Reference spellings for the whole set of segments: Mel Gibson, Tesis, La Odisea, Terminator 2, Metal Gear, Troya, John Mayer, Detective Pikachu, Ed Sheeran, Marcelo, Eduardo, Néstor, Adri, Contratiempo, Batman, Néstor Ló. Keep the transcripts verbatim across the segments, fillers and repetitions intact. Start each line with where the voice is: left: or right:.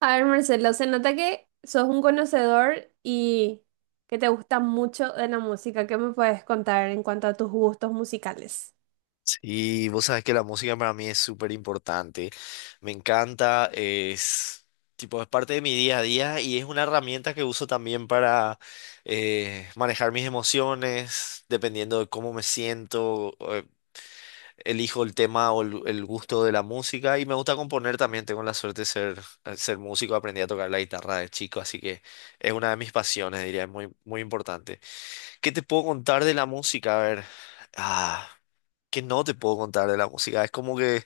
right: A ver, Marcelo, se nota que sos un conocedor y que te gusta mucho de la música. ¿Qué me puedes contar en cuanto a tus gustos musicales?
left: Sí, vos sabés que la música para mí es súper importante. Me encanta, es tipo, es parte de mi día a día y es una herramienta que uso también para eh, manejar mis emociones, dependiendo de cómo me siento, eh, elijo el tema o el, el gusto de la música y me gusta componer también. Tengo la suerte de ser, eh, ser músico, aprendí a tocar la guitarra de chico, así que es una de mis pasiones, diría, es muy, muy importante. ¿Qué te puedo contar de la música? A ver, ah que no te puedo contar de la música. Es como que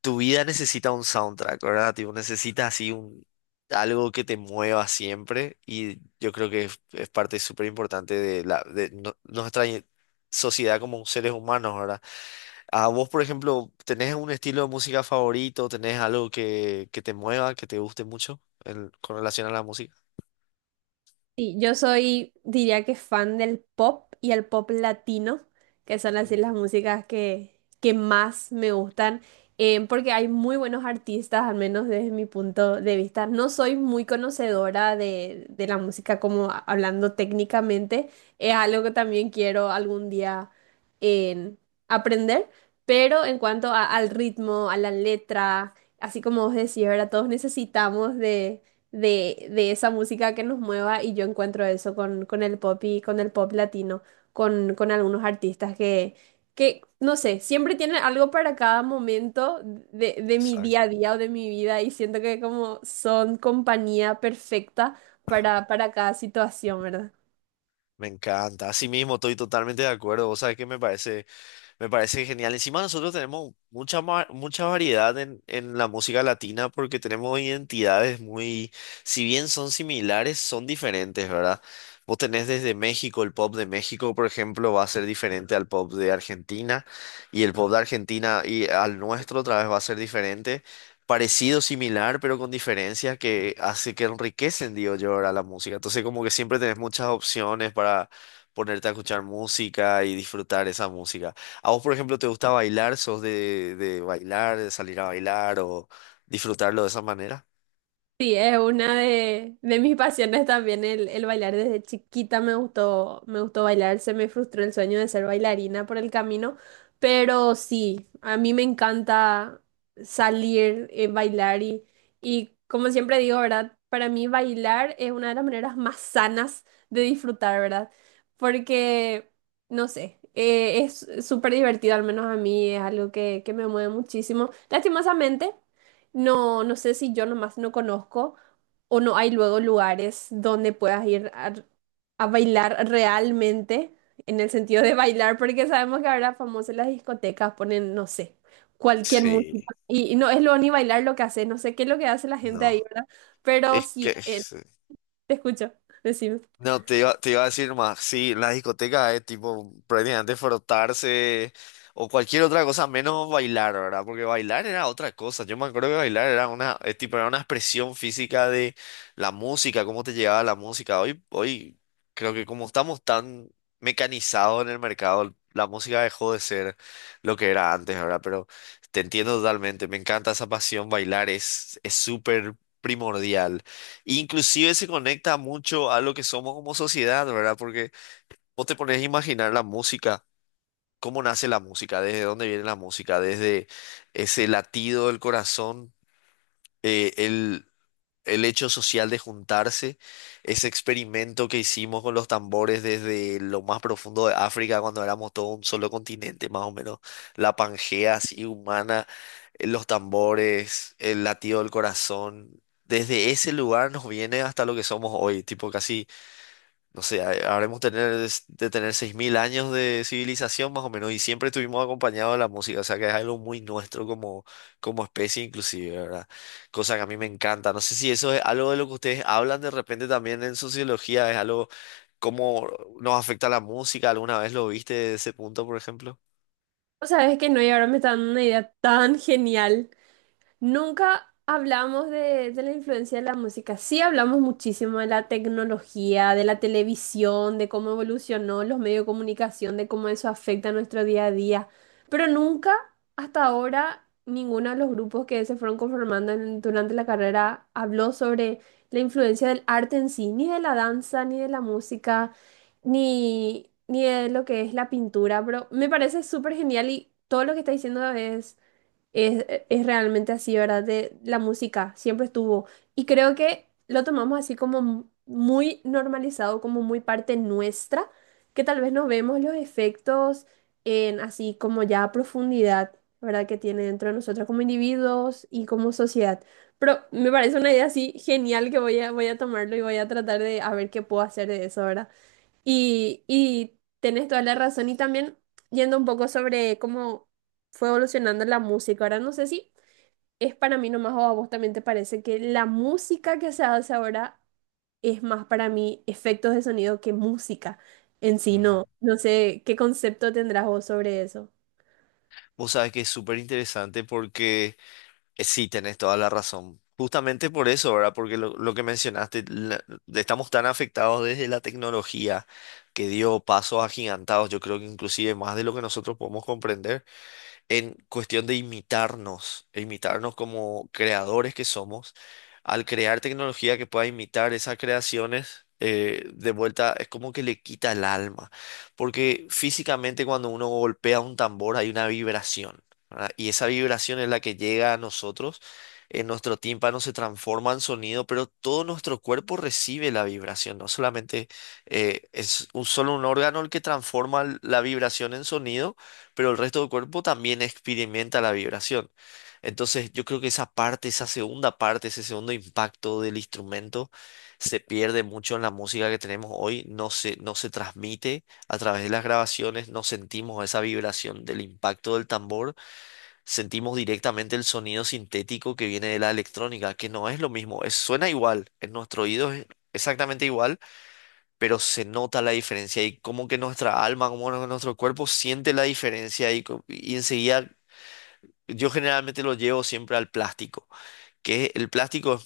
left: tu vida necesita un soundtrack, ¿verdad? Tipo, necesitas así un, algo que te mueva siempre y yo creo que es, es parte súper importante de, la, de no- nuestra i- sociedad como seres humanos, ¿verdad? A vos, por ejemplo, ¿tenés un estilo de música favorito? ¿Tenés algo que, que te mueva, que te guste mucho en- con relación a la música?
right: Sí, yo soy, diría que fan del pop y el pop latino, que son así las
left: Ujú.
right: músicas que, que más me gustan, eh, porque hay muy buenos artistas, al menos desde mi punto de vista. No soy muy conocedora de, de la música como a- hablando técnicamente, es algo que también quiero algún día en aprender, pero en cuanto a- al ritmo, a la letra, así como vos decís, ahora todos necesitamos de de, de esa música que nos mueva, y yo encuentro eso con, con el pop y con el pop latino, con, con algunos artistas que, que, no sé, siempre tienen algo para cada momento de, de mi día a
left: Exacto.
right: día o de mi vida, y siento que como son compañía perfecta para, para cada situación, ¿verdad?
left: Me encanta. Así mismo, estoy totalmente de acuerdo. Vos sabés que me parece. Me parece genial. Encima nosotros tenemos mucha, ma- mucha variedad en, en la música latina porque tenemos identidades muy, si bien son similares, son diferentes, ¿verdad? Vos tenés desde México, el pop de México, por ejemplo, va a ser diferente al pop de Argentina y el pop de Argentina y al nuestro otra vez va a ser diferente. Parecido, similar, pero con diferencias que hace que enriquecen, digo yo, ahora la música. Entonces, como que siempre tenés muchas opciones para ponerte a escuchar música y disfrutar esa música. ¿A vos, por ejemplo, te gusta bailar? ¿Sos de, de bailar, de salir a bailar o disfrutarlo de esa manera?
right: Sí, es una de, de mis pasiones también el, el bailar. Desde chiquita me gustó, me gustó bailar. Se me frustró el sueño de ser bailarina por el camino, pero sí, a mí me encanta salir, eh, bailar y, y como siempre digo, ¿verdad? Para mí bailar es una de las maneras más sanas de disfrutar, ¿verdad? Porque, no sé, eh, es súper divertido, al menos a mí es algo que, que me mueve muchísimo. Lastimosamente. No, no sé si yo nomás no conozco o no hay luego lugares donde puedas ir a, a bailar realmente, en el sentido de bailar, porque sabemos que ahora famosas las discotecas ponen, no sé, cualquier
left: Sí.
right: música. Y, y no es lo ni bailar lo que hace, no sé qué es lo que hace la gente ahí,
left: No.
right: ¿verdad? Pero
left: Es
right: sí,
left: que...
right: eh, te escucho, decime.
left: No, te iba, te iba a decir más, sí, la discoteca es tipo prácticamente frotarse o cualquier otra cosa menos bailar, ¿verdad? Porque bailar era otra cosa. Yo me acuerdo que bailar era una, es tipo, era una expresión física de la música, cómo te llegaba la música. Hoy, hoy creo que como estamos tan mecanizados en el mercado, la música dejó de ser lo que era antes, ¿verdad? Pero te entiendo totalmente, me encanta esa pasión, bailar es, es súper primordial. Inclusive se conecta mucho a lo que somos como sociedad, ¿verdad? Porque vos te pones a imaginar la música, cómo nace la música, desde dónde viene la música, desde ese latido del corazón, eh, el, el hecho social de juntarse, ese experimento que hicimos con los tambores desde lo más profundo de África, cuando éramos todo un solo continente, más o menos, la Pangea así humana, eh, los tambores, el latido del corazón, desde ese lugar nos viene hasta lo que somos hoy, tipo casi no sé, ha- habremos tener, de tener seis mil años de civilización más o menos y siempre estuvimos acompañados de la música, o sea que es algo muy nuestro como, como especie inclusive, ¿verdad? Cosa que a mí me encanta. No sé si eso es algo de lo que ustedes hablan de repente también en sociología, es algo cómo nos afecta la música, ¿alguna vez lo viste desde ese punto, por ejemplo?
right: O sabes que no, y ahora me está dando una idea tan genial. Nunca hablamos de, de la influencia de la música. Sí hablamos muchísimo de la tecnología, de la televisión, de cómo evolucionó los medios de comunicación, de cómo eso afecta a nuestro día a día. Pero nunca, hasta ahora, ninguno de los grupos que se fueron conformando en- durante la carrera habló sobre la influencia del arte en sí, ni de la danza, ni de la música, ni, ni de lo que es la pintura. Pero me parece súper genial, y todo lo que está diciendo es es, es realmente así, ¿verdad? De la música siempre estuvo. Y creo que lo tomamos así como mu- muy normalizado, como muy parte nuestra, que tal vez no vemos los efectos en así como ya a profundidad, ¿verdad? Que tiene dentro de nosotros como individuos y como sociedad. Pero me parece una idea así genial que voy a, voy a tomarlo, y voy a tratar de a ver qué puedo hacer de eso, ¿verdad? Y, y tenés toda la razón. Y también yendo un poco sobre cómo fue evolucionando la música. Ahora no sé si es para mí nomás, o a vos también te parece que la música que se hace ahora es más para mí efectos de sonido que música en sí.
left: Ujú.
right: No, no sé qué concepto tendrás vos sobre eso.
left: Vos sabés que es súper interesante porque... Eh, Sí, tenés toda la razón. Justamente por eso, ¿verdad? Porque lo, lo que mencionaste, la- estamos tan afectados desde la tecnología que dio pasos agigantados, yo creo que inclusive más de lo que nosotros podemos comprender en cuestión de imitarnos, e imitarnos como creadores que somos, al crear tecnología que pueda imitar esas creaciones, eh, de vuelta es como que le quita el alma, porque físicamente cuando uno golpea un tambor hay una vibración, ¿verdad? Y esa vibración es la que llega a nosotros. En nuestro tímpano se transforma en sonido, pero todo nuestro cuerpo recibe la vibración, no solamente eh, es un, solo un órgano el que transforma la vibración en sonido, pero el resto del cuerpo también experimenta la vibración. Entonces, yo creo que esa parte, esa segunda parte, ese segundo impacto del instrumento se pierde mucho en la música que tenemos hoy, no se, no se transmite a través de las grabaciones, no sentimos esa vibración del impacto del tambor, sentimos directamente el sonido sintético que viene de la electrónica, que no es lo mismo, es- suena igual, en nuestro oído es exactamente igual pero se nota la diferencia y como que nuestra alma, como nu- nuestro cuerpo siente la diferencia y, co- y enseguida yo generalmente lo llevo siempre al plástico, que el plástico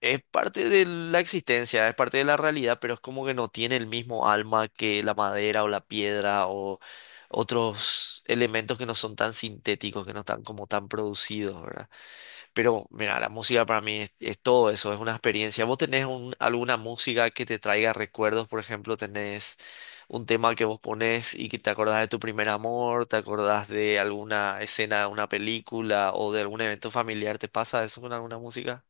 left: es parte de la existencia, es parte de la realidad, pero es como que no tiene el mismo alma que la madera o la piedra o otros elementos que no son tan sintéticos, que no están como tan producidos, ¿verdad? Pero mira, la música para mí es, es todo eso, es una experiencia. ¿Vos tenés un- alguna música que te traiga recuerdos? Por ejemplo, tenés un tema que vos ponés y que te acordás de tu primer amor, te acordás de alguna escena de una película o de algún evento familiar. ¿Te pasa eso con alguna música?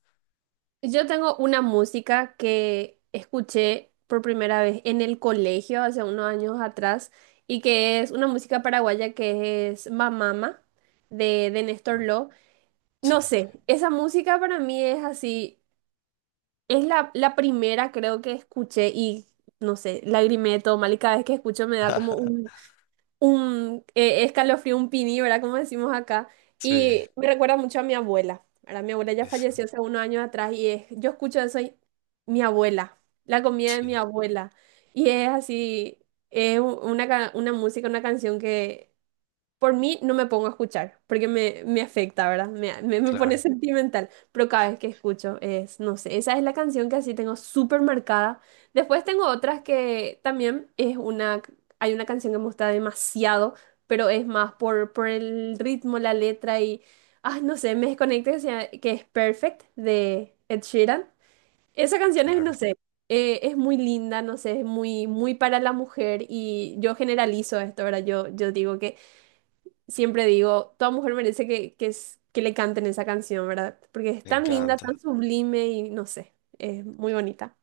right: Yo tengo una música que escuché por primera vez en el colegio hace unos años atrás, y que es una música paraguaya que es Mamama de, de Néstor
left: Ah,
right: Ló.
left: sí,
right: No sé, esa música para mí es así, es la, la primera creo que escuché, y no sé, lagrimé de todo mal, y cada vez que escucho me da como un un eh, escalofrío, un pini, ¿verdad? Como decimos acá.
left: sí,
right: Y me recuerda mucho a mi abuela, ¿verdad? Mi abuela ya
left: esa,
right: falleció hace unos años atrás, y es, yo escucho eso y mi abuela, la comida de mi
left: sí,
right: abuela. Y es así, es u- una, ca- una música, una canción que por mí no me pongo a escuchar, porque me, me afecta, ¿verdad? Me, me, me pone
left: claro,
right: sentimental. Pero cada vez que escucho es, no sé, esa es la canción que así tengo súper marcada. Después tengo otras que también es una, hay una canción que me gusta demasiado, pero es más por, por el ritmo, la letra y, ah, no sé, me desconecta que, sea- que es Perfect de Ed Sheeran. Esa canción es, no
left: claro,
right: sé, eh, es muy linda, no sé, es muy, muy para la mujer, y yo generalizo esto, ¿verdad? Yo, yo digo que siempre digo, toda mujer merece que, que, es- que le canten esa canción, ¿verdad? Porque es
left: me
right: tan Sí. linda, tan
left: encanta.
right: sublime, y no sé, es muy bonita.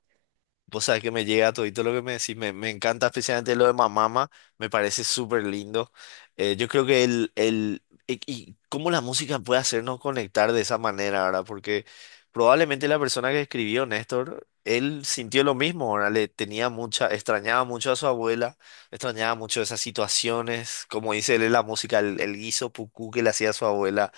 left: Vos sabés que me llega todito lo que me decís, me, me encanta especialmente lo de Mamama, me parece súper lindo. Eh, yo creo que el, el, y, y cómo la música puede hacernos conectar de esa manera, ¿verdad? Porque probablemente la persona que escribió, Néstor, él sintió lo mismo, ¿verdad? Le tenía mucha, extrañaba mucho a su abuela, extrañaba mucho esas situaciones, como dice él en la música, el, el guiso pucú que le hacía a su abuela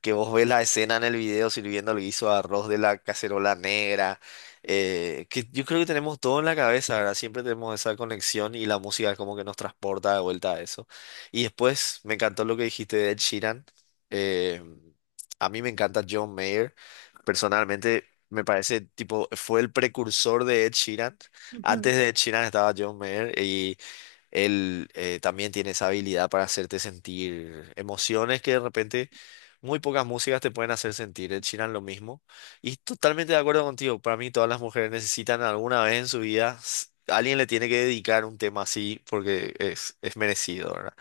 left: que vos ves la escena en el video sirviendo el guiso de arroz de la cacerola negra, eh, que yo creo que tenemos todo en la cabeza, ¿verdad? Siempre tenemos esa conexión y la música es como que nos transporta de vuelta a eso. Y después me encantó lo que dijiste de Ed Sheeran. eh, a mí me encanta John Mayer. Personalmente me parece, tipo, fue el precursor de Ed Sheeran.
right: Ujú.
left: Antes de Ed Sheeran estaba John Mayer y él eh, también tiene esa habilidad para hacerte sentir emociones que de repente muy pocas músicas te pueden hacer sentir. Ed Sheeran lo mismo. Y totalmente de acuerdo contigo. Para mí todas las mujeres necesitan alguna vez en su vida, s- alguien le tiene que dedicar un tema así porque es, es merecido, ¿verdad?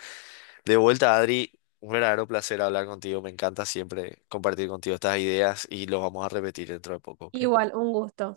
left: De vuelta, Adri, un verdadero placer hablar contigo. Me encanta siempre compartir contigo estas ideas y lo vamos a repetir dentro de poco, ¿ok?
right: Igual, un gusto.